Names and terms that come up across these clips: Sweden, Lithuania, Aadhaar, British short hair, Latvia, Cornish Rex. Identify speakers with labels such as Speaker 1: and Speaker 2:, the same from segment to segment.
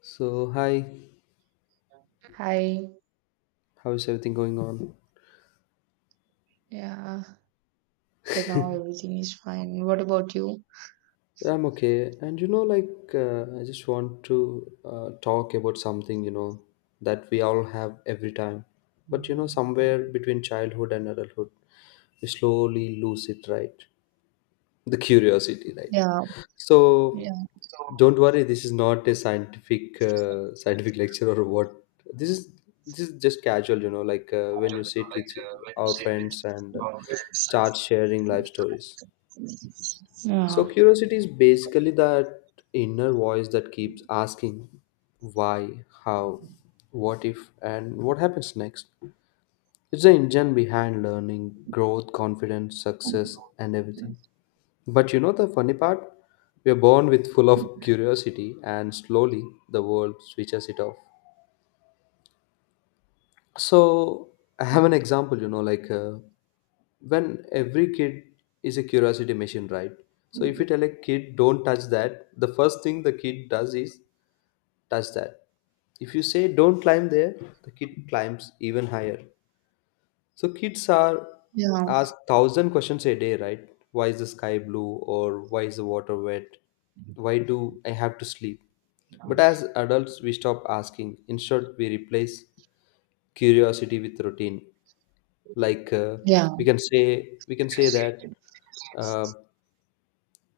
Speaker 1: So, hi,
Speaker 2: Hi.
Speaker 1: how is everything going on?
Speaker 2: Yeah. For now, everything is fine. What about you?
Speaker 1: Yeah, I'm okay. And you know, like, I just want to talk about something, you know, that we all have every time. But, you know, somewhere between childhood and adulthood, we slowly lose it, right? The curiosity, right?
Speaker 2: Yeah. Yeah.
Speaker 1: So,
Speaker 2: Yeah.
Speaker 1: don't worry, this is not a scientific lecture or what. This is this is just casual, you know, like when you sit with our friends and start sharing life stories. So curiosity is basically that inner voice that keeps asking why, how, what if, and what happens next. It's the engine behind learning, growth, confidence, success, and everything. But you know the funny part? We are born with full of curiosity, and slowly the world switches it off. So I have an example. You know, like. When every kid is a curiosity machine, right? So if you tell a kid don't touch that, the first thing the kid does is touch that. If you say don't climb there, the kid climbs even higher. So kids are asked 1,000 questions a day, right? Why is the sky blue, or why is the water wet, why do I have to sleep? But as adults we stop asking, instead we replace curiosity with routine. Like,
Speaker 2: Yeah.
Speaker 1: we
Speaker 2: Yeah.
Speaker 1: can say we can say that, uh,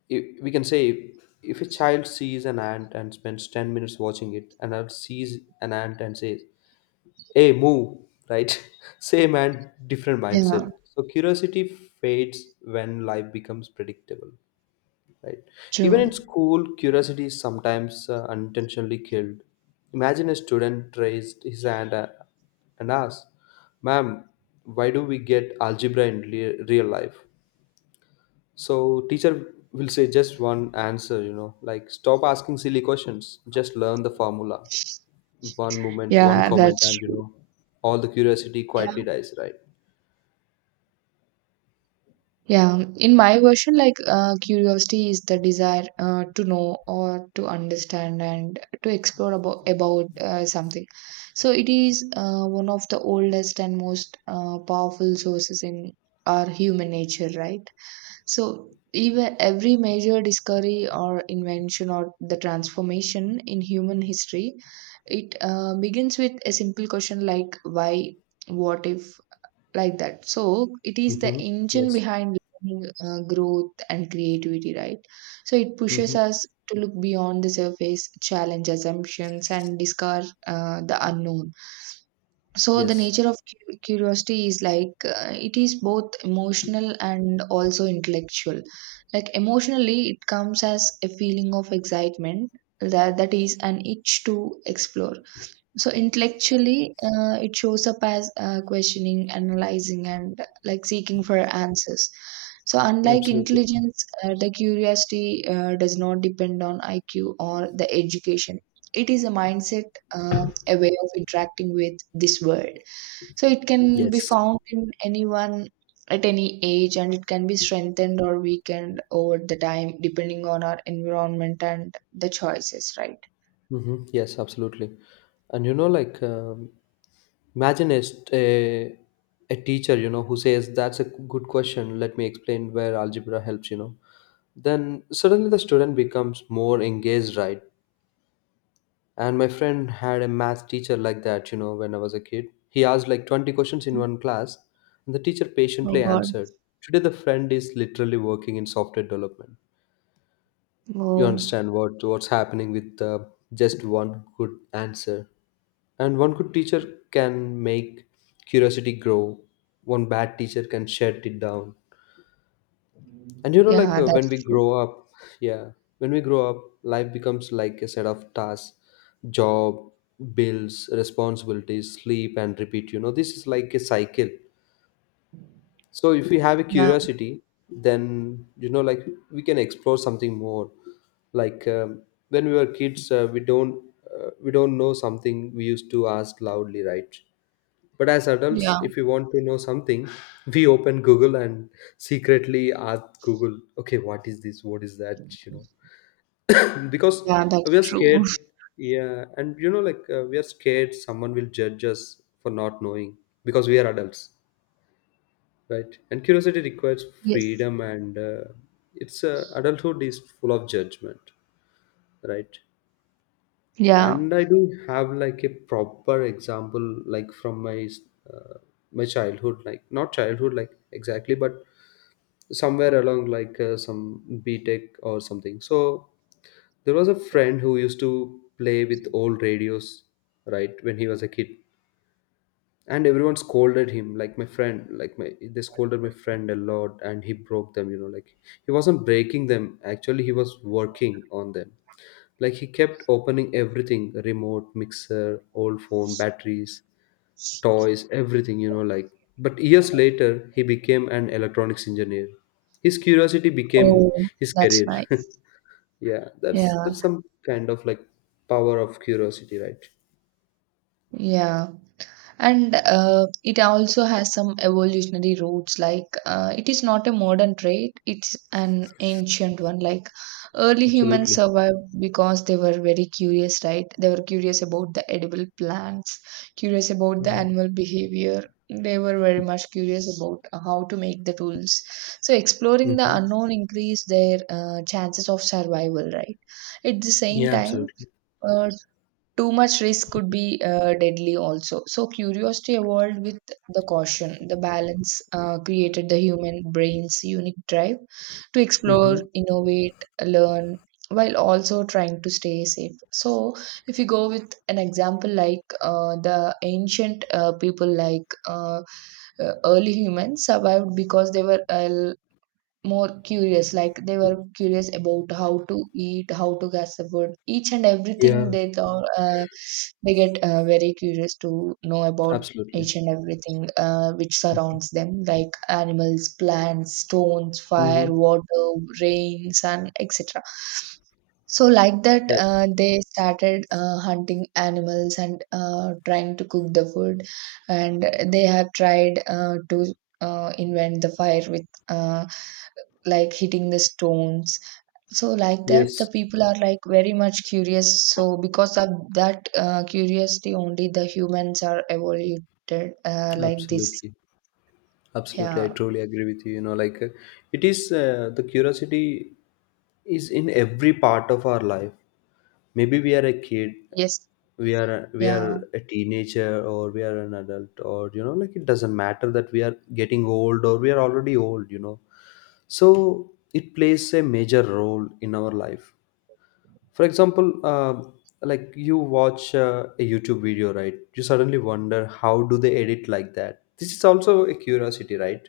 Speaker 1: if we can say if a child sees an ant and spends 10 minutes watching it, and adult sees an ant and says, hey move, right? Same ant, different mindset.
Speaker 2: Yeah.
Speaker 1: So curiosity fades when life becomes predictable, right? Even in
Speaker 2: True.
Speaker 1: school curiosity is sometimes unintentionally killed. Imagine a student raised his hand and asked, ma'am, why do we get algebra in real life? So teacher will say just one answer, you know, like stop asking silly questions. Just learn the formula. One moment, one
Speaker 2: Yeah.
Speaker 1: comment,
Speaker 2: That's
Speaker 1: and you know, all the curiosity quietly
Speaker 2: true.
Speaker 1: dies, right?
Speaker 2: Yeah, in my version, like curiosity is the desire to know or to understand and to explore about something. So it is one of the oldest and most powerful sources in our human nature, right? So even every major discovery or invention or the transformation in human history, it begins with a simple question like why, what if, like that. So it is the
Speaker 1: Mm-hmm.
Speaker 2: engine
Speaker 1: Yes.
Speaker 2: behind learning, growth, and creativity, right? So it pushes
Speaker 1: Mm-hmm.
Speaker 2: us to look beyond the surface challenge assumptions and discover the unknown. So the
Speaker 1: Yes.
Speaker 2: nature of curiosity is like, it is both emotional and also intellectual. Like emotionally, it comes as a feeling of excitement, that is an itch to explore. So intellectually, it shows up as questioning, analyzing, and like seeking for answers. So unlike
Speaker 1: Absolutely.
Speaker 2: intelligence, the curiosity does not depend on IQ or the education. It is a mindset, a way of interacting with this world. So it can be
Speaker 1: Yes.
Speaker 2: found in anyone at any age, and it can be strengthened or weakened over the time, depending on our environment and the choices. Right?
Speaker 1: Mm-hmm. Yes, absolutely. And you know, like imagine a, st- a teacher, you know, who says that's a good question. Let me explain where algebra helps. You know, then suddenly the student becomes more engaged, right? And my friend had a math teacher like that, you know, when I was a kid. He asked like 20 questions in one class, and the teacher
Speaker 2: Oh
Speaker 1: patiently
Speaker 2: God.
Speaker 1: answered. Today, the friend is literally working in software development. You
Speaker 2: Oh.
Speaker 1: understand what's happening with just one good answer. And one good teacher can make curiosity grow, one bad teacher can shut it down. And you know, like
Speaker 2: Yeah,
Speaker 1: when
Speaker 2: that's
Speaker 1: we
Speaker 2: true.
Speaker 1: grow up, yeah, when we grow up, life becomes like a set of tasks, job, bills, responsibilities, sleep, and repeat. You know, this is like a cycle. So if we have a
Speaker 2: Yeah,
Speaker 1: curiosity, then you know, like we can explore something more. Like when we were kids, we don't know something, we used to ask loudly, right? But as adults,
Speaker 2: yeah,
Speaker 1: if we want to know something, we open Google and secretly ask Google, okay, what is this? What is that? You know, because
Speaker 2: yeah, that's
Speaker 1: we are
Speaker 2: true.
Speaker 1: scared. Yeah. And, you know, like we are scared someone will judge us for not knowing because we are adults, right? And curiosity requires
Speaker 2: Yes.
Speaker 1: freedom, and it's adulthood is full of judgment, right?
Speaker 2: Yeah.
Speaker 1: And I do have like a proper example, like from uh, my childhood, like not childhood like exactly, but somewhere along, like some btech or something. So there was a friend who used to play with old radios, right? When he was a kid, and everyone scolded him, like my friend, like my they scolded my friend a lot, and he broke them, you know, like he wasn't breaking them actually, he was working on them. Like he kept opening everything, remote, mixer, old phone, batteries, toys, everything, you know. Like, but years later, he became an electronics engineer. His curiosity became
Speaker 2: Oh,
Speaker 1: his
Speaker 2: that's
Speaker 1: career.
Speaker 2: nice.
Speaker 1: Yeah, that's
Speaker 2: Yeah,
Speaker 1: that's some kind of like power of curiosity, right?
Speaker 2: yeah. And it also has some evolutionary roots, like, it is not a modern trait, it's an ancient one. Like early humans
Speaker 1: Absolutely.
Speaker 2: survived because they were very curious, right? They were curious about the edible plants, curious about the
Speaker 1: Mm-hmm.
Speaker 2: animal behavior. They were very much curious about how to make the tools. So exploring the
Speaker 1: Mm-hmm.
Speaker 2: unknown increased their chances of survival, right? At the same
Speaker 1: Yeah,
Speaker 2: time,
Speaker 1: absolutely.
Speaker 2: uh, too much risk could be deadly also. So curiosity evolved with the caution. The balance created the human brain's unique drive to explore,
Speaker 1: Mm-hmm.
Speaker 2: innovate, learn, while also trying to stay safe. So, if you go with an example like, the ancient people, like, early humans survived because they were more curious. Like they were curious about how to eat, how to gas the food, each and everything
Speaker 1: Yeah,
Speaker 2: they thought, they get very curious to know about
Speaker 1: absolutely.
Speaker 2: each and everything which surrounds them, like animals, plants, stones,
Speaker 1: Mm-hmm.
Speaker 2: fire, water, rains, and etc. So like that,
Speaker 1: That,
Speaker 2: they started hunting animals and trying to cook the food. And they have tried to invent the fire with, uh, like, hitting the stones. So like that, the
Speaker 1: yes,
Speaker 2: people are like very much curious. So because of that curiosity only, the humans are evoluted like this.
Speaker 1: absolutely. Absolutely, I
Speaker 2: Yeah.
Speaker 1: truly agree with you. You know, like it is the curiosity is in every part of our life. Maybe we are a kid,
Speaker 2: Yes.
Speaker 1: we are we
Speaker 2: Yeah.
Speaker 1: are a teenager, or we are an adult, or you know, like it doesn't matter that we are getting old or we are already old. You know, so it plays a major role in our life. For example, like you watch a YouTube video, right? You suddenly wonder how do they edit like that. This is also a curiosity, right?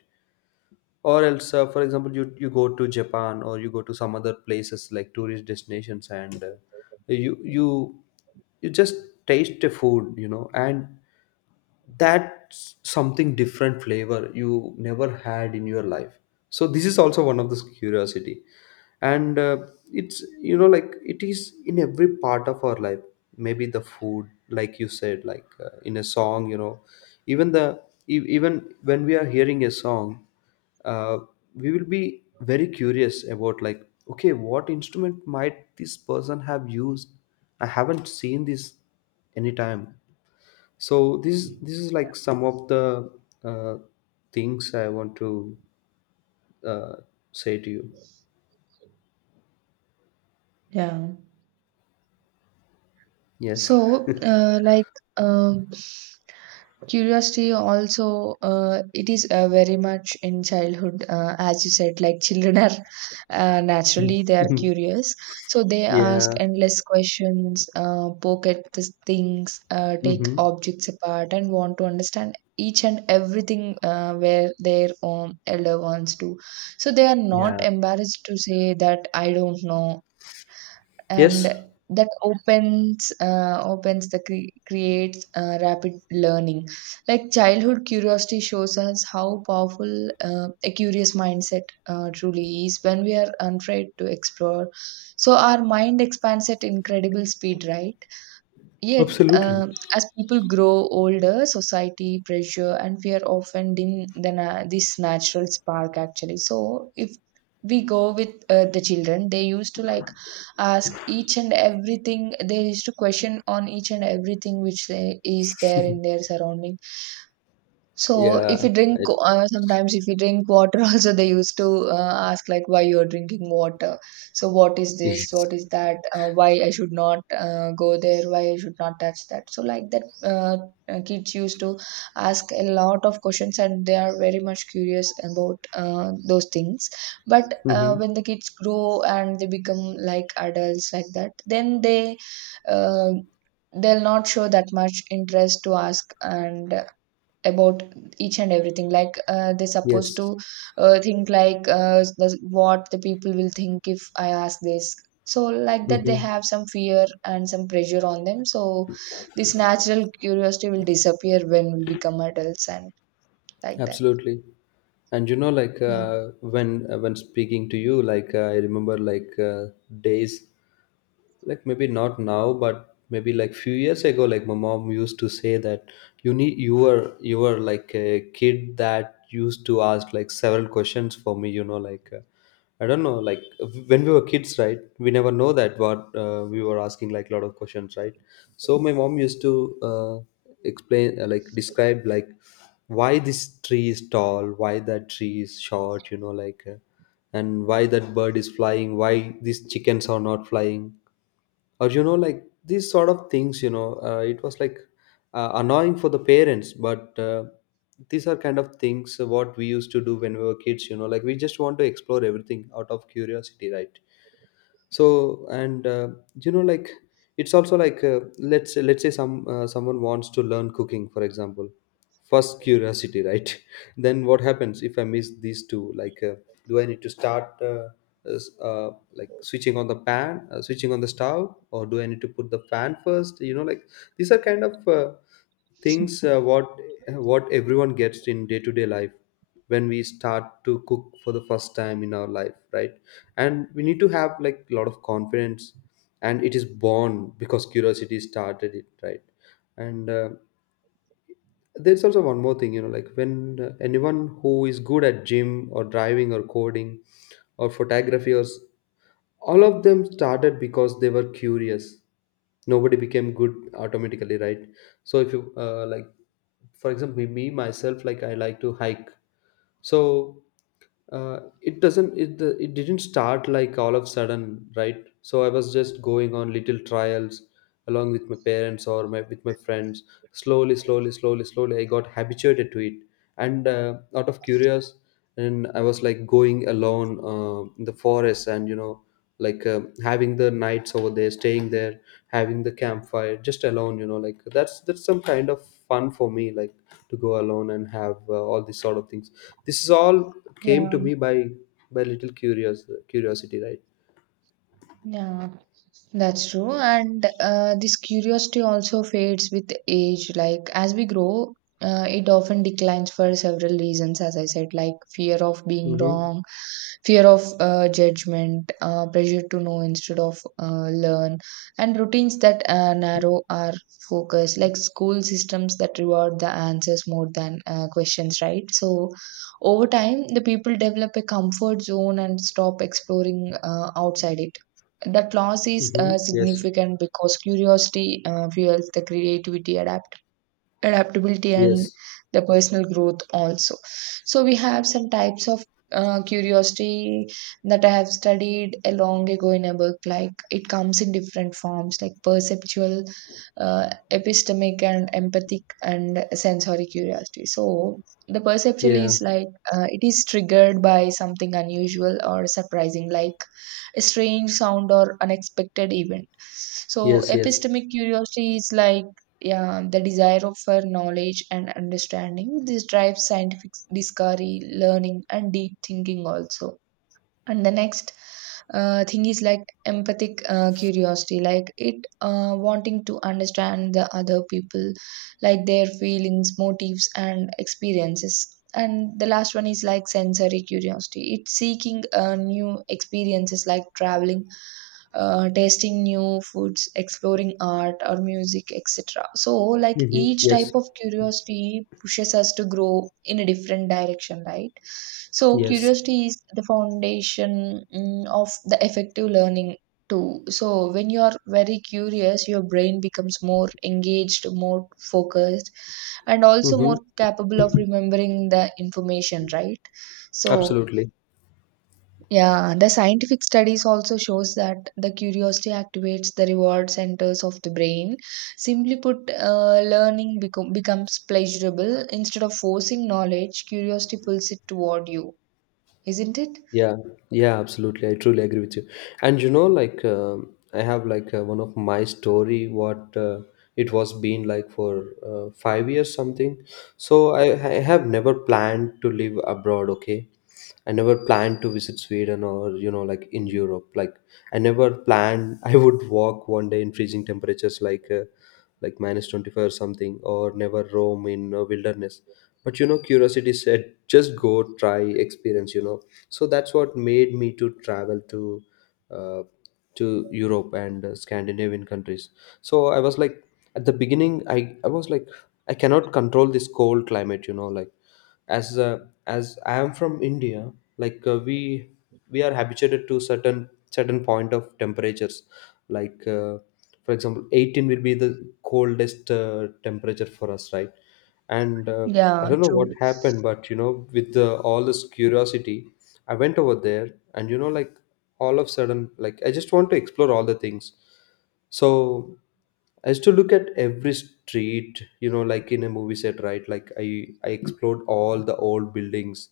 Speaker 1: Or else, for example, you go to Japan or you go to some other places like tourist destinations, and you you you just taste the food, you know, and that's something different flavor you never had in your life. So this is also one of the curiosity. And it's, you know, like it is in every part of our life. Maybe the food, like you said, like in a song, you know. Even the, even when we are hearing a song, uh, we will be very curious about like, okay, what instrument might this person have used? I haven't seen this anytime. So this is like some of the uh, things I want to uh, say to you.
Speaker 2: Yeah.
Speaker 1: Yes.
Speaker 2: So, like, uh, curiosity also, it is very much in childhood, as you said. Like children are, naturally, they are curious. So they ask
Speaker 1: Yeah.
Speaker 2: endless questions, poke at the things, take
Speaker 1: Hmm.
Speaker 2: objects apart, and want to understand each and everything, where their own elder wants to. So they are not
Speaker 1: Yeah.
Speaker 2: embarrassed to say that I don't know. And
Speaker 1: Yes.
Speaker 2: that creates rapid learning. Like childhood curiosity shows us how powerful a curious mindset truly is when we are unafraid to explore. So our mind expands at incredible speed, right? Yet,
Speaker 1: Absolutely.
Speaker 2: as people grow older, society pressure and fear often dim this natural spark. Actually, so if we go with the children, they used to like ask each and everything. They used to question on each and everything which they, is there in their surrounding. So if you
Speaker 1: Yeah.
Speaker 2: drink,
Speaker 1: it,
Speaker 2: sometimes, if you drink water, also they used to ask like why you are drinking water. So what is this? What
Speaker 1: yes.
Speaker 2: is that? Why I should not go there? Why I should not touch that? So like that, kids used to ask a lot of questions, and they are very much curious about those things. But
Speaker 1: Hmm.
Speaker 2: when the kids grow and they become like adults, like that, then they. Uh, they'll not show that much interest to ask and about each and everything, like, they're supposed
Speaker 1: Yes.
Speaker 2: to think like, what the people will think if I ask this. So like that, they
Speaker 1: Hmm.
Speaker 2: have some fear and some pressure on them. So this natural curiosity will disappear when we become adults, and like that.
Speaker 1: Absolutely. And you know, like
Speaker 2: Yeah,
Speaker 1: when speaking to you, like I remember, like days, like maybe not now, but maybe like few years ago. Like my mom used to say that, you were like a kid that used to ask like several questions for me, you know, like, I don't know, like when we were kids, right, we never know that what we were asking, like a lot of questions, right? So my mom used to explain, like describe, like why this tree is tall, why that tree is short, you know, like, and why that bird is flying, why these chickens are not flying, or you know, like these sort of things, you know, it was like annoying for the parents, but these are kind of things what we used to do when we were kids, you know, like we just want to explore everything out of curiosity, right? So, and you know, like it's also like, let's say, someone wants to learn cooking, for example, first curiosity, right? Then what happens if I miss these two, like, do I need to start, like switching on the pan, switching on the stove, or do I need to put the pan first, you know, like these are kind of things, what everyone gets in day to day life, when we start to cook for the first time in our life, right? And we need to have like a lot of confidence, and it is born because curiosity started it, right? And there's also one more thing, you know, like when, anyone who is good at gym or driving or coding or photography all of them started because they were curious. Nobody became good automatically, right? So if you, like for example, me myself, like I like to hike. So, it doesn't it, the, it didn't start like all of a sudden, right? So I was just going on little trials along with my parents, or with my friends, slowly slowly slowly slowly I got habituated to it, and, out of curious, and I was like going alone, in the forest, and you know, like, having the nights over there, staying there, having the campfire just alone, you know, like that's some kind of fun for me, like to go alone and have all these sort of things. This is all came
Speaker 2: yeah,
Speaker 1: to me by little curious curiosity, right?
Speaker 2: yeah. That's true. And this curiosity also fades with age. Like as we grow, it often declines for several reasons, as I said, like fear of being
Speaker 1: Mm-hmm.
Speaker 2: wrong, fear of judgment, pressure to know instead of learn, and routines that narrow our focus, like school systems that reward the answers more than questions, right? So over time, the people develop a comfort zone and stop exploring outside it. That loss is
Speaker 1: Mm-hmm. Yes.
Speaker 2: significant because curiosity fuels the creativity, adaptation adaptability, and
Speaker 1: Yes.
Speaker 2: the personal growth also. So we have some types of curiosity that I have studied a long ago in a book. Like it comes in different forms, like perceptual, epistemic, and empathic, and sensory curiosity. So the perceptual
Speaker 1: Yeah.
Speaker 2: is like, it is triggered by something unusual or surprising, like a strange sound or unexpected event. So
Speaker 1: Yes. Yes.
Speaker 2: epistemic curiosity is like, yeah, the desire for knowledge and understanding. This drives scientific discovery, learning, and deep thinking also. And the next thing is like empathic curiosity, like it wanting to understand the other people, like their feelings, motives, and experiences. And the last one is like sensory curiosity. It's seeking new experiences, like traveling, tasting new foods, exploring art or music, etc. So, like,
Speaker 1: Mm-hmm.
Speaker 2: each type
Speaker 1: Yes.
Speaker 2: of curiosity pushes us to grow in a different direction, right? So,
Speaker 1: Yes.
Speaker 2: curiosity is the foundation, of the effective learning too. So, when you are very curious, your brain becomes more engaged, more focused, and also more
Speaker 1: Mm-hmm.
Speaker 2: capable of remembering the information, right? So,
Speaker 1: Absolutely.
Speaker 2: yeah, the scientific studies also shows that the curiosity activates the reward centers of the brain. Simply put, learning becomes pleasurable instead of forcing knowledge. Curiosity pulls it toward you, isn't it?
Speaker 1: Yeah, yeah, absolutely. I truly agree with you. And you know, like I have like, one of my story what, it was been like for, 5 years something. So I have never planned to live abroad. Okay, I never planned to visit Sweden, or you know, like in Europe. Like I never planned I would walk one day in freezing temperatures, like minus 25 or something, or never roam in a wilderness. But you know, curiosity said, just go try experience. So that's what made me to travel uh, to Europe and Scandinavian countries. So I was like, at the beginning I was like, I cannot control this cold climate, you know, like as uh, as I am from India. We are habituated to certain point of temperatures, like for example, 18 will be the coldest temperature for us, right? and I
Speaker 2: Yeah,
Speaker 1: don't know what
Speaker 2: true.
Speaker 1: happened, but you know, with all this curiosity, I went over there. And you know, like all of a sudden, like, I just want to explore all the things. So I used to look at every street, you know, like in a movie set, right? Like I explored all the old buildings,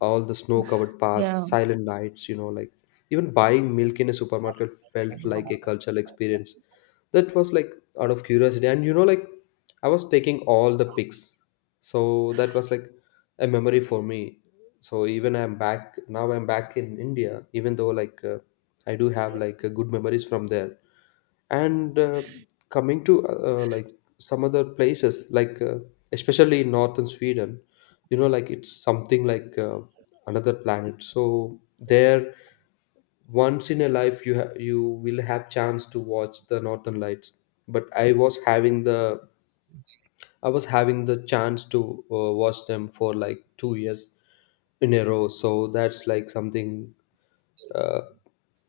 Speaker 1: all the snow covered paths,
Speaker 2: Yeah,
Speaker 1: silent nights, you know, like even buying milk in a supermarket felt like a cultural experience. That was like out of curiosity. And you know, like I was taking all the pics. So that was like a memory for me. So even I'm back now, I'm back in India, even though like I do have like good memories from there. And Coming to like some other places, like especially in northern Sweden, you know, like it's something like another planet. So there, once in a life, you you will have chance to watch the northern lights. But I was having the chance to watch them for like 2 years in a row. So that's like something. uh,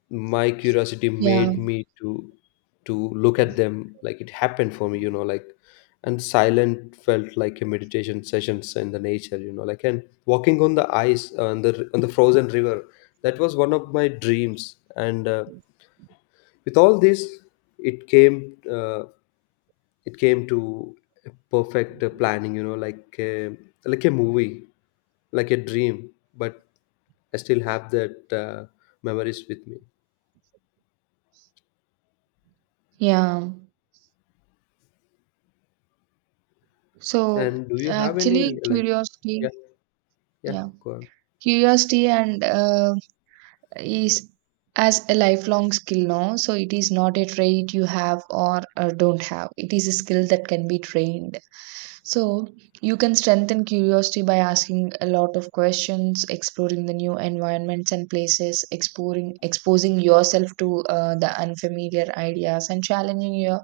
Speaker 1: my curiosity
Speaker 2: yeah,
Speaker 1: made me to look at them, like it happened for me, you know, like. And silent felt like a meditation sessions in the nature, you know, like. And walking on the ice, on the frozen river, that was one of my dreams. And with all this, it came uh, it came to a perfect planning, you know, like, like a movie, like a dream. But I still have that memories with me.
Speaker 2: yeah. So
Speaker 1: And do you have
Speaker 2: actually,
Speaker 1: any like,
Speaker 2: curiosity,
Speaker 1: yeah, yeah,
Speaker 2: yeah,
Speaker 1: go on.
Speaker 2: curiosity and is as a lifelong skill now. So it is not a trait you have or don't have, it is a skill that can be trained. So you can strengthen curiosity by asking a lot of questions, exploring the new environments and places, exploring exposing yourself to the unfamiliar ideas, and challenging your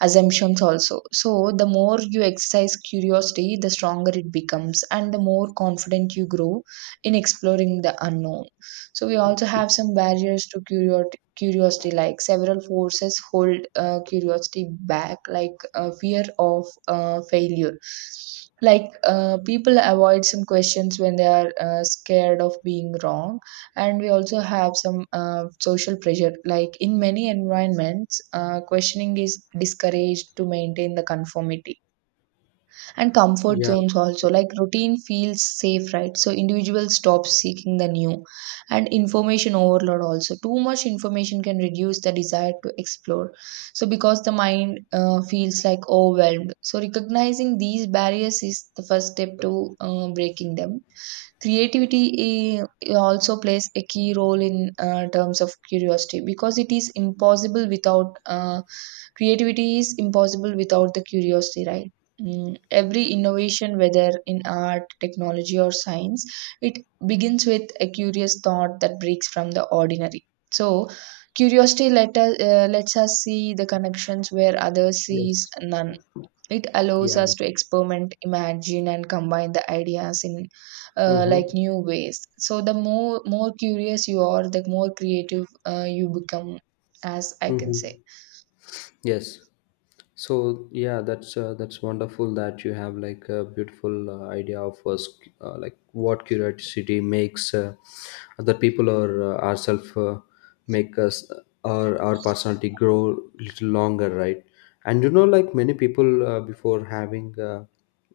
Speaker 2: assumptions also. So the more you exercise curiosity, the stronger it becomes, and the more confident you grow in exploring the unknown. So we also have some barriers to curiosity, like several forces hold curiosity back, like fear of failure. Like people avoid some questions when they are scared of being wrong, and we also have some social pressure. Like in many environments, questioning is discouraged to maintain the conformity and comfort
Speaker 1: Yeah,
Speaker 2: zones also. Like routine feels safe, right? So individuals stop seeking the new, and information overload also. Too much information can reduce the desire to explore, so because the mind feels like overwhelmed. So recognizing these barriers is the first step to breaking them. Creativity, also plays a key role in terms of curiosity, because it is impossible without creativity is impossible without the curiosity, right? Every innovation, whether in art, technology, or science, it begins with a curious thought that breaks from the ordinary. So curiosity lets us see the connections where others sees
Speaker 1: yes,
Speaker 2: none. It allows
Speaker 1: yeah.
Speaker 2: us to experiment, imagine, and combine the ideas in, like,
Speaker 1: Mm-hmm.
Speaker 2: new ways. So the more curious you are, the more creative you become, as I can say.
Speaker 1: Mm-hmm. Yes. So yeah, that's wonderful that you have like a beautiful idea of like what curiosity makes other people or ourselves make us or our personality grow little longer, right? And you know, like many people before having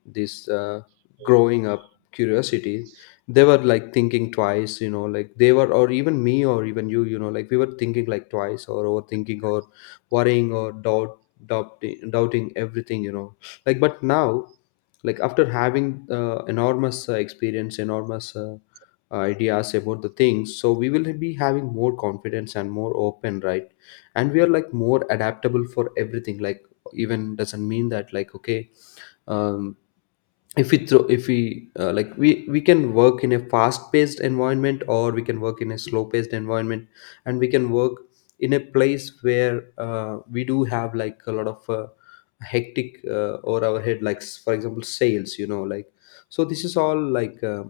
Speaker 1: this growing up curiosity, they were like thinking twice, you know, like they were, or even me or even you, you know, like we were thinking like twice or overthinking or worrying or doubting everything, you know, like. But now, like after having enormous experience, enormous ideas about the things, so we will be having more confidence and more open, right? And we are like more adaptable for everything, like even doesn't mean that, like, okay, um if we throw, if we like, we can work in a fast paced environment, or we can work in a slow paced environment, and we can work in a place where we do have like a lot of hectic over our head, like for example, sales, you know, like. So this is all like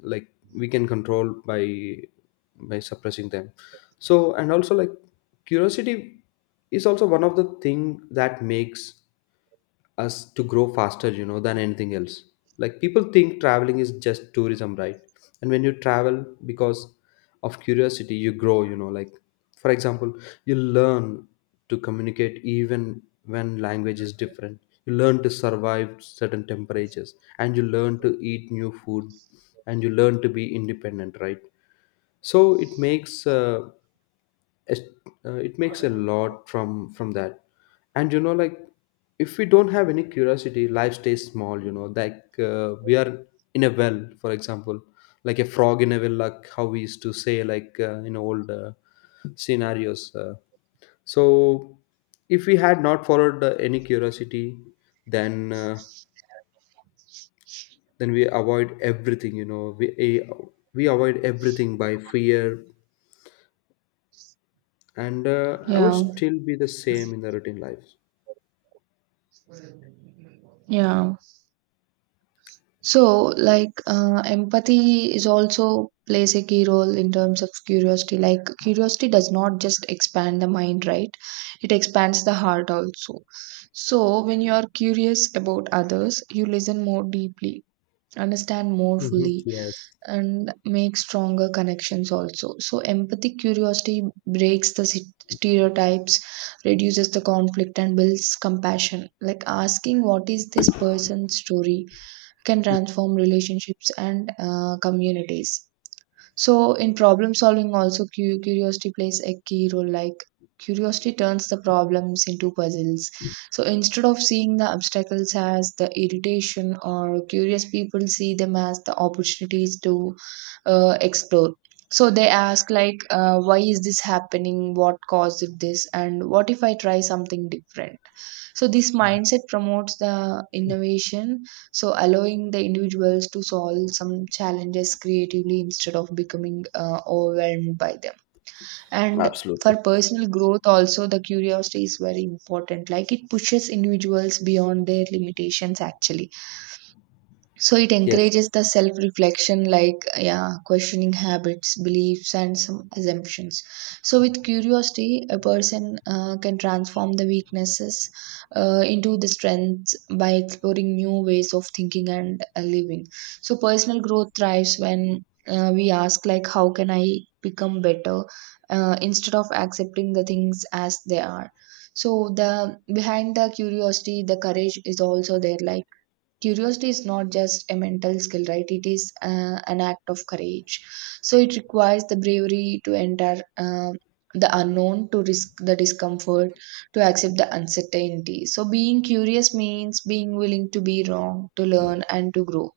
Speaker 1: like, we can control by suppressing them. So and also like, curiosity is also one of the thing that makes us to grow faster, you know, than anything else. Like people think traveling is just tourism, right? And when you travel because of curiosity, you grow, you know, like. For example, you learn to communicate even when language is different. You learn to survive certain temperatures, and you learn to eat new food, and you learn to be independent, right? So it makes it, it makes a lot from that. And you know, like, if we don't have any curiosity, life stays small. You know, like we are in a well, for example, like a frog in a well, like how we used to say, like in old scenarios. So if we had not followed any curiosity, then uh, then we avoid everything. You know, we avoid everything by fear, and I would
Speaker 2: Yeah,
Speaker 1: still be the same in the routine life.
Speaker 2: yeah. So, like, empathy is also plays a key role in terms of curiosity. Like curiosity does not just expand the mind, right? It expands the heart also. So when you are curious about others, you listen more deeply, understand more
Speaker 1: Hmm.
Speaker 2: fully,
Speaker 1: Yes.
Speaker 2: and make stronger connections also. So, empathic curiosity breaks the stereotypes, reduces the conflict, and builds compassion. Like asking, "What is this person's story?" can transform relationships and communities. So, in problem solving, also, curiosity plays a key role. Like, curiosity turns the problems into puzzles. So, instead of seeing the obstacles as the irritation, or curious people see them as the opportunities to explore. So, they ask, like, why is this happening? What caused this? And what if I try something different? So, this
Speaker 1: Yeah.
Speaker 2: mindset promotes the innovation, so allowing the individuals to solve some challenges creatively instead of becoming overwhelmed by them. And for
Speaker 1: Absolutely.
Speaker 2: personal growth, also, the curiosity is very important. Like, it pushes individuals beyond their limitations, actually, so it
Speaker 1: Yes.
Speaker 2: encourages the self reflection, like, yeah, questioning habits, beliefs, and some assumptions. So, with curiosity, a person can transform the weaknesses into the strengths by exploring new ways of thinking and living. So, personal growth thrives when we ask, like, how can I become better instead of accepting the things as they are. So, the behind the curiosity, the courage is also there, like, curiosity is not just a mental skill, right? It is an act of courage. So it requires the bravery to enter the unknown, to risk the discomfort, to accept the uncertainty. So being curious means being willing to be wrong, to learn, and to grow.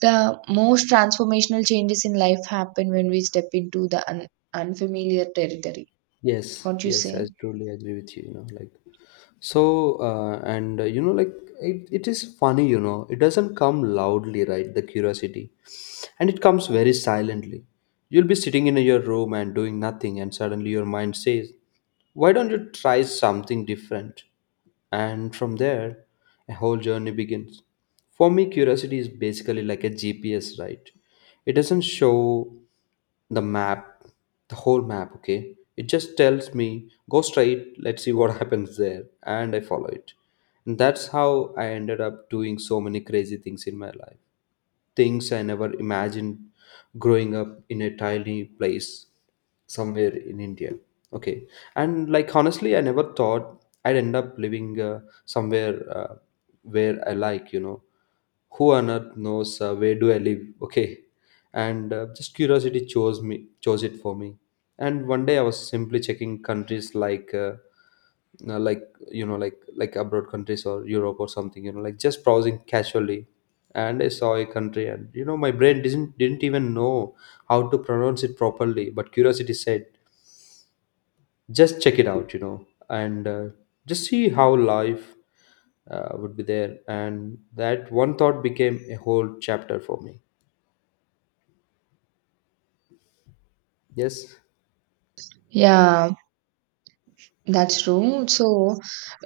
Speaker 2: The most transformational changes in life happen when we step into the unfamiliar territory.
Speaker 1: Yes.
Speaker 2: What you
Speaker 1: Yes. I
Speaker 2: say?
Speaker 1: totally agree with you. You know, like, so, and you know, like, it is funny. You know, it doesn't come loudly, right? The curiosity, and it comes very silently. You'll be sitting in your room and doing nothing, and suddenly your mind says, why don't you try something different? And from there, a whole journey begins. For me, curiosity is basically like a GPS, right? It doesn't show the map, the whole map, okay? It just tells me, go straight, let's see what happens there. And I follow it. And that's how I ended up doing so many crazy things in my life, things I never imagined, growing up in a tiny place somewhere in India. Okay, and like honestly, I never thought I'd end up living somewhere where I like, you know, who on earth knows where do I live? Okay, and just curiosity chose me, chose it for me. And one day I was simply checking countries like. Like, you know, like abroad countries or Europe or something, you know, like, just browsing casually. And I saw a country, and you know, my brain didn't even know how to pronounce it properly, but curiosity said, "Just check it out," you know, and just see how life would be there. And that one thought became a whole chapter for me. Yes.
Speaker 2: Yeah, that's true. So,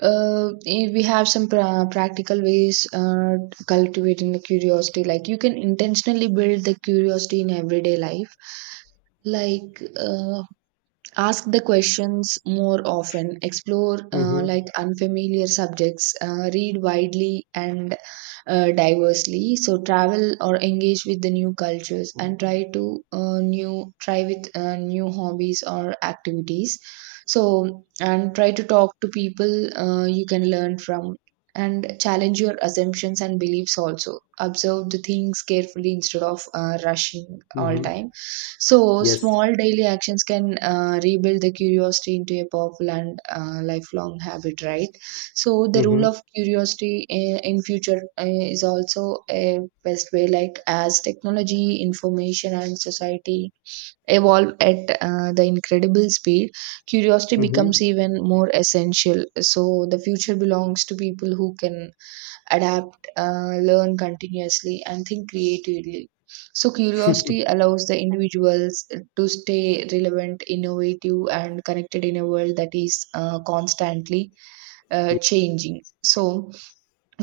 Speaker 2: we have some practical ways cultivating the curiosity. Like, you can intentionally build the curiosity in everyday life. Like uh, Ask the questions more often, explore
Speaker 1: Mm-hmm.
Speaker 2: like unfamiliar subjects, read widely and diversely, so travel or engage with the new cultures and try to new try with new hobbies or activities, so and try to talk to people you can learn from and challenge your assumptions and beliefs, also observe the things carefully instead of rushing all
Speaker 1: Mm-hmm.
Speaker 2: time. So,
Speaker 1: Yes.
Speaker 2: small daily actions can rebuild the curiosity into a powerful and lifelong habit, right? So, the rule
Speaker 1: Mm-hmm.
Speaker 2: of curiosity in future is also a best way, like as technology, information, and society evolve at the incredible speed, curiosity becomes
Speaker 1: Mm-hmm.
Speaker 2: even more essential. So, the future belongs to people who can adapt, learn continuously, and think creatively. So, curiosity allows the individuals to stay relevant, innovative, and connected in a world that is constantly
Speaker 1: Yeah.
Speaker 2: changing. So,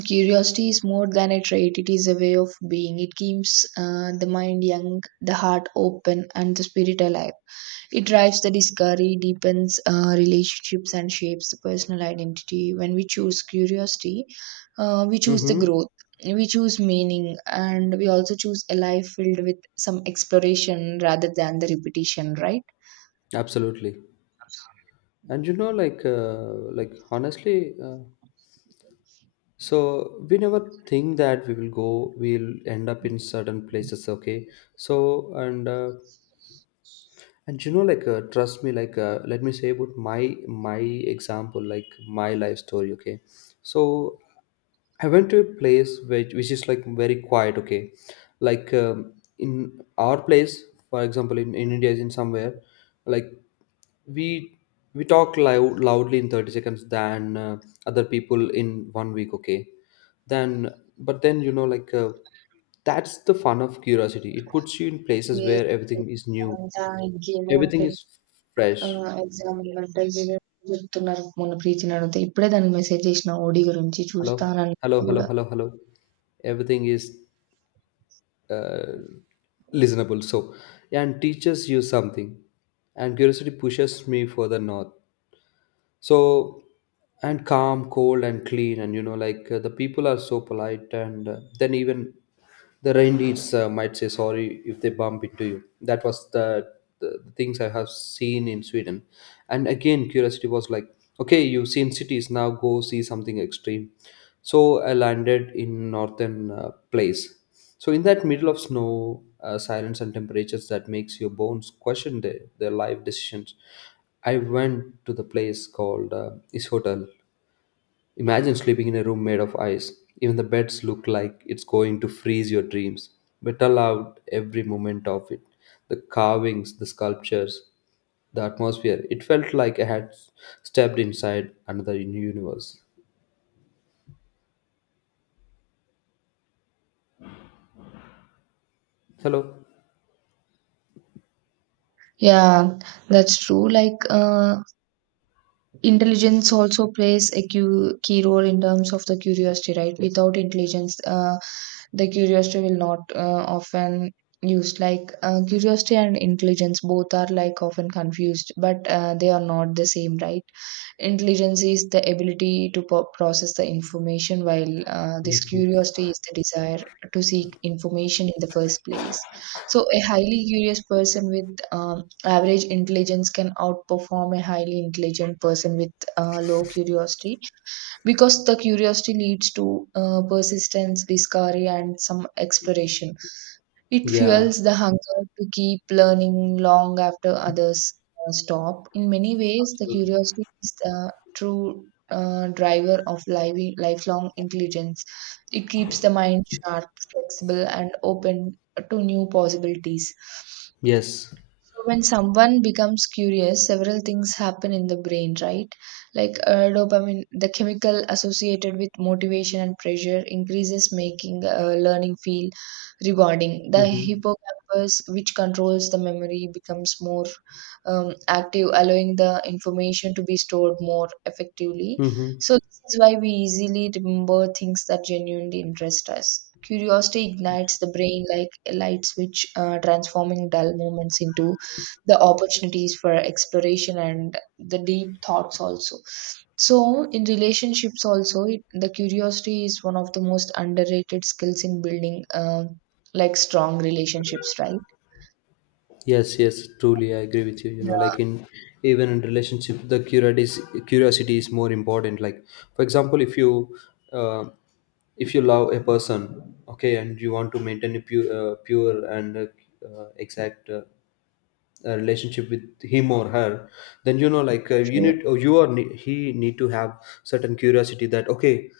Speaker 2: curiosity is more than a trait, it is a way of being. It keeps the mind young, the heart open, and the spirit alive. It drives the discovery, deepens relationships, and shapes the personal identity. When we choose curiosity, we choose the
Speaker 1: Mm-hmm.
Speaker 2: growth, we choose meaning, and we also choose a life filled with some exploration rather than the repetition, right?
Speaker 1: Absolutely. And you know, like honestly. So we never think that we will go we'll end up in certain places, okay. so and uh, and you know, like, trust me, like, let me say about my example, like, my life story, okay. So I went to a place which is like very quiet. Okay, like in our place, for example, in India, is in somewhere, like, we we talk loud, loudly in 30 seconds than other people in one week. Okay, then, but then, you know, like that's the fun of curiosity. It puts you in places
Speaker 2: Yes.
Speaker 1: where everything is new,
Speaker 2: దానికి note
Speaker 1: everything
Speaker 2: పెట్
Speaker 1: is fresh.
Speaker 2: Exam అంటే చెప్తున్నారు మొన్న ప్రీతిని అడిగితే ఇప్పుడే దానికి message చేసిన ఓడి గురించి
Speaker 1: Hello,
Speaker 2: చూస్తానని
Speaker 1: hello, hello,
Speaker 2: కూడా
Speaker 1: hello, hello. Everything is uh, listenable, so and teaches you something. And curiosity pushes me for the north. So, and calm, cold and clean, and you know, like the people are so polite, and then even the reindeers might say sorry if they bump into you. That was the things I have seen in Sweden. And again, curiosity was like, okay, you've seen cities, now go see something extreme. So I landed in northern place. So in that middle of snow, silence and temperatures that makes your bones question their life decisions. I went to the place called Is Hotel. Imagine sleeping in a room made of ice. Even the beds look like it's going to freeze your dreams. But allow every moment of it. The carvings, the sculptures, the atmosphere. It felt like I had stepped inside another universe. Hello.
Speaker 2: Yeah that's true like intelligence also plays a key role in terms of the curiosity, right? Without intelligence, the curiosity will not often used, like curiosity and intelligence both are like often confused, but they are not the same, right? Intelligence is the ability to process the information, while this
Speaker 1: Mhm.
Speaker 2: curiosity is the desire to seek information in the first place. So, a highly curious person with average intelligence can outperform a highly intelligent person with low curiosity, because the curiosity leads to persistence, discovery, and some exploration. It
Speaker 1: Yeah,
Speaker 2: fuels the hunger to keep learning long after others stop. In many ways, the
Speaker 1: absolutely.
Speaker 2: curiosity is the true driver of lifelong intelligence. It keeps the mind sharp, flexible, and open to new possibilities.
Speaker 1: Yes.
Speaker 2: So when someone becomes curious, several things happen in the brain, right? Like, dopamine, the chemical associated with motivation and pressure, increases, making learning feel rewarding. The
Speaker 1: Mm-hmm.
Speaker 2: hippocampus, which controls the memory, becomes more active, allowing the information to be stored more effectively.
Speaker 1: Mm-hmm.
Speaker 2: So this is why we easily remember things that genuinely interest us. Curiosity ignites the brain like a light switch, transforming dull moments into the opportunities for exploration and the deep thoughts also. So in relationships also, it, the curiosity is one of the most underrated skills in building like strong relationships, right?
Speaker 1: Yes, yes, truly, I agree with you. You know,
Speaker 2: Yeah.
Speaker 1: like in, even in relationship, the curiosity is more important. Like, for example, uh, if you love a person, okay, and you want to maintain a pure, pure and exact a relationship with him or her, then you know, like you
Speaker 2: True.
Speaker 1: need, or you, or he need to have certain curiosity that, okay,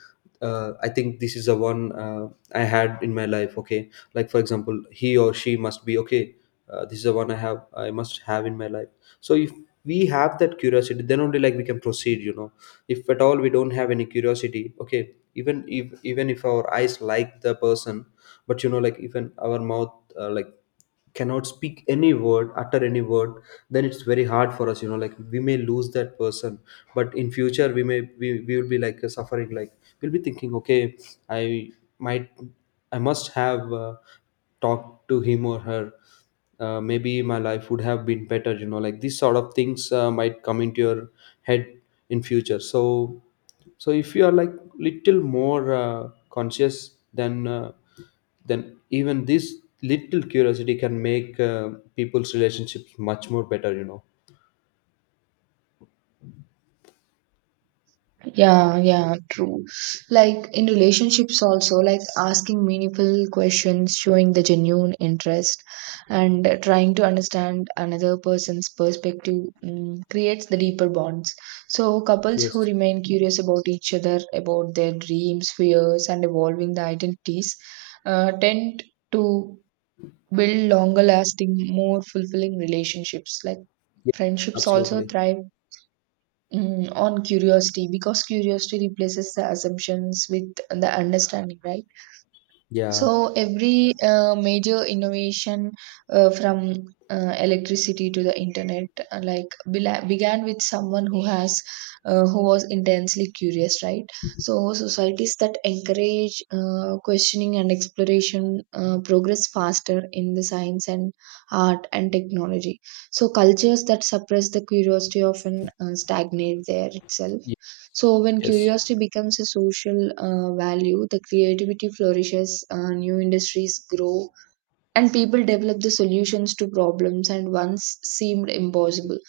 Speaker 1: I think this is the one I had in my life, okay. Like for example, he or she must be okay. This is the one I have, I must have in my life. So if we have that curiosity, then only like we can proceed, you know. If at all we don't have any curiosity, okay, even if our eyes like the person, but you know, like, even our mouth like cannot speak any word, utter any word, then it's very hard for us, you know, like. We may lose that person, but in future we we will be like suffering, like, we'll be thinking, okay, i might I must have talked to him or her, maybe my life would have been better, you know, like these sort of things might come into your head in future. So, so if you are like little more conscious, then even this little curiosity can make people's relationships much more better, you know.
Speaker 2: Yeah, yeah, true. Like in relationships, also, like asking meaningful questions, showing the genuine interest, and trying to understand another person's perspective, creates the deeper bonds. So, couples who
Speaker 1: Yes.
Speaker 2: remain curious about each other, about their dreams, fears, and evolving the identities, tend to build longer lasting, more fulfilling relationships. Like,
Speaker 1: Yeah,
Speaker 2: friendships also
Speaker 1: absolutely.
Speaker 2: thrive on curiosity because curiosity replaces the assumptions with the understanding, right?
Speaker 1: Yeah.
Speaker 2: So every major innovation, from electricity to the internet, like began with someone who has, who was intensely curious, right? So societies that encourage questioning and exploration progress faster in the science and art and technology. So cultures that suppress the curiosity often stagnate there itself.
Speaker 1: Ye-
Speaker 2: So, when
Speaker 1: yes,
Speaker 2: curiosity becomes a social value, the creativity flourishes, new industries grow, and people developed the solutions to problems and once seemed impossible.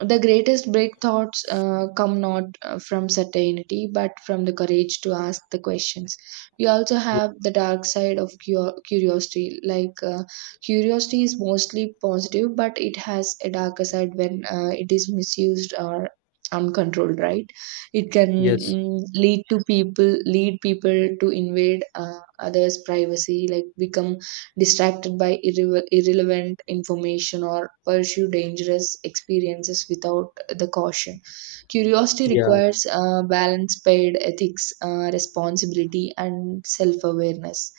Speaker 2: The greatest breakthroughs come not from certainty but from the courage to ask the questions. We also have the dark side of curiosity, like curiosity is mostly positive, but it has a darker side when it is misused or uncontrolled, right? It can
Speaker 1: yes.
Speaker 2: lead to people, lead people to invade others privacy, like become distracted by irrelevant information or pursue dangerous experiences without the caution. Curiosity
Speaker 1: Yeah,
Speaker 2: requires balance, paid ethics, responsibility, and self awareness.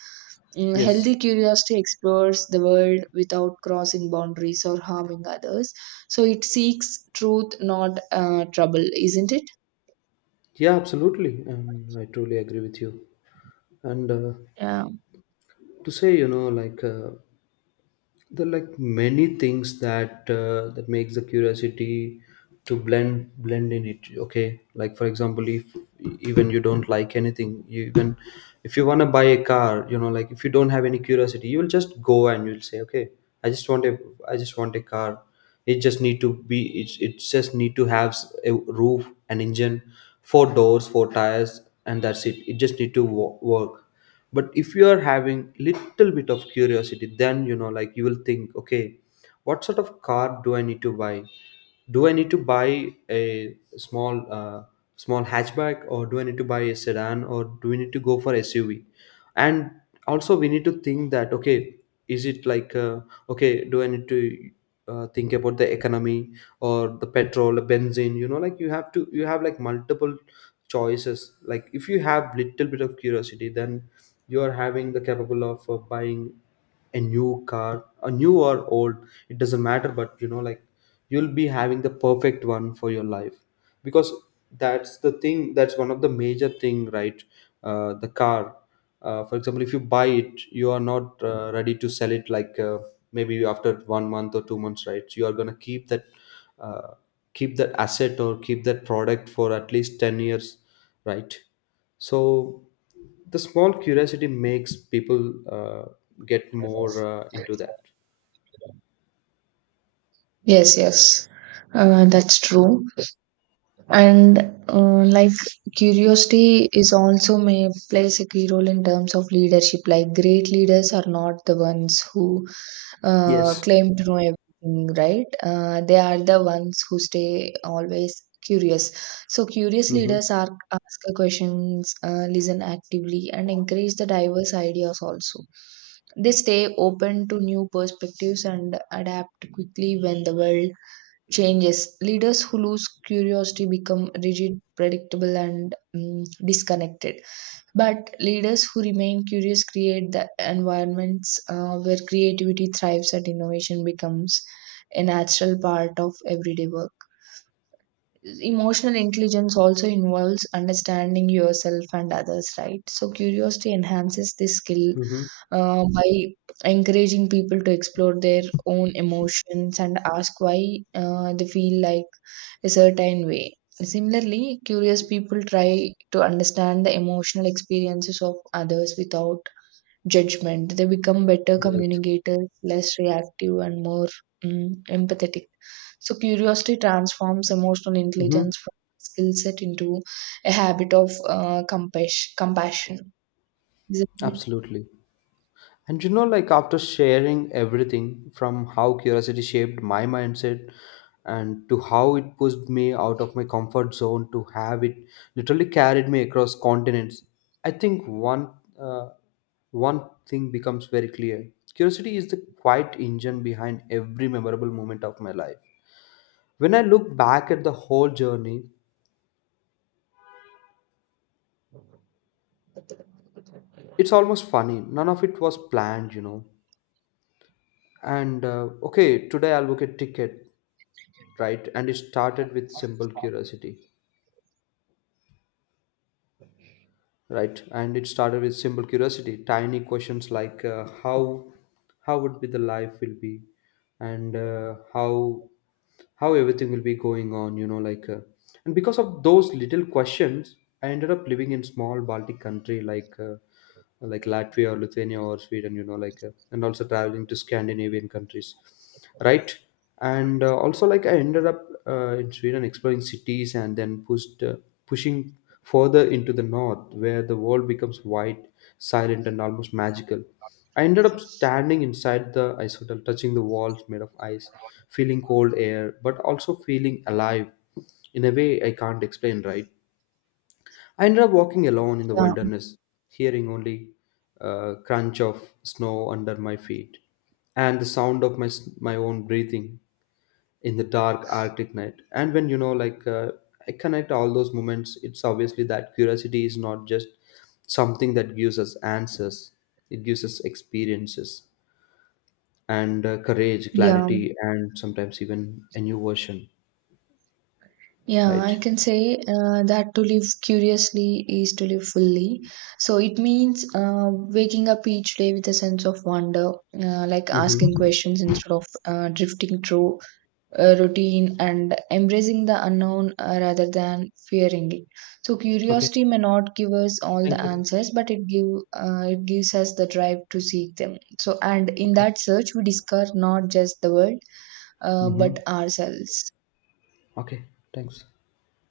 Speaker 1: yes,
Speaker 2: Healthy curiosity explores the world without crossing boundaries or harming others. So it seeks truth, not trouble, isn't it?
Speaker 1: yeah, absolutely, and I truly agree with you. And
Speaker 2: Yeah.
Speaker 1: to say, you know, like there are like many things that makes the curiosity to blend in it. Okay, like for example, if even you don't like anything, you even if you want to buy a car, you know, like if you don't have any curiosity, you will just go and you'll say, okay, i just want a I just want a car. It just need to be it just need to have a roof, an engine, four doors, four tires, and that's it. It just need to work. But if you are having little bit of curiosity, then you know, like you will think, okay, what sort of car do I need to buy? Do I need to buy a small small hatchback, or do I need to buy a sedan, or do we need to go for SUV? And also we need to think that, okay, is it like okay? Do I need to think about the economy or the petrol, the benzene? You know, like you have to you have like multiple choices. Like if you have little bit of curiosity, then you are having the capable of buying a new car, a new or old. It doesn't matter, but you know, like you'll be having the perfect one for your life, because that's the thing. That's one of the major thing, right? The car, for example, if you buy it, you are not ready to sell it, like maybe after 1 month or 2 months, right? So you are going to uh, keep that asset or keep that product for at least 10 years, right? So the small curiosity makes people get more into that.
Speaker 2: Yes, yes. That's true. And like, curiosity is also may plays a key role in terms of leadership. Like, great leaders are not the ones who
Speaker 1: Yes.
Speaker 2: claim to know everything, right? They are the ones who stay always curious. So curious
Speaker 1: Mm-hmm.
Speaker 2: leaders are ask questions, listen actively, and encourage the diverse ideas also. They stay open to new perspectives and adapt quickly when the world changes. Leaders who lose curiosity become rigid, predictable, and disconnected. But leaders who remain curious create the environments where creativity thrives and innovation becomes a natural part of everyday work. Emotional intelligence also involves understanding yourself and others, right? So, curiosity enhances this skill
Speaker 1: Mm-hmm.
Speaker 2: by encouraging people to explore their own emotions and ask why they feel like a certain way. Similarly, curious people try to understand the emotional experiences of others without judgment. They become better
Speaker 1: Yes.
Speaker 2: communicators, less reactive, and more empathetic. So, curiosity transforms emotional
Speaker 1: Mm-hmm.
Speaker 2: intelligence from a skill set into a habit of compassion. Isn't it?
Speaker 1: Absolutely. And you know, like after sharing everything from how curiosity shaped my mindset and to how it pushed me out of my comfort zone to have it literally carried me across continents, I think uh, one thing becomes very clear. Curiosity is the quiet engine behind every memorable moment of my life. When I look back at the whole journey, it's almost funny. None of it was planned, you know. And okay, today I'll book a ticket. right and it started with simple curiosity right, and it started with simple curiosity, tiny questions like how would be the life will be, and how everything will be going on, you know, like and because of those little questions, I ended up living in small Baltic country, like Latvia or Lithuania or Sweden, you know, like, and also traveling to Scandinavian countries, right? And also, like, I ended up in Sweden exploring cities and then pushing further into the north, where the world becomes wide, silent, and almost magical. I ended up standing inside the ice hotel, touching the walls made of ice, feeling cold air, but also feeling alive in a way I can't explain, right? I ended up walking alone in the
Speaker 2: Yeah.
Speaker 1: wilderness, hearing only crunch of snow under my feet and the sound of my own breathing in the dark Arctic night. And when, you know, like I connect all those moments, it's obviously that curiosity is not just something that gives us answers; it gives us experiences and courage,
Speaker 2: Yeah.
Speaker 1: clarity, and sometimes even a new version.
Speaker 2: Yeah,
Speaker 1: Right.
Speaker 2: I can say that to live curiously is to live fully. So it means waking up each day with a sense of wonder, like asking
Speaker 1: Mm-hmm.
Speaker 2: questions instead of drifting through routine and embracing the unknown rather than fearing it. So
Speaker 1: Okay.
Speaker 2: curiosity may not give us all the
Speaker 1: Thank you.
Speaker 2: answers, but it give, it gives us the drive to seek them. So and in
Speaker 1: Okay.
Speaker 2: that search, we discover not just the world,
Speaker 1: Mm-hmm.
Speaker 2: but ourselves.
Speaker 1: Okay. Thanks.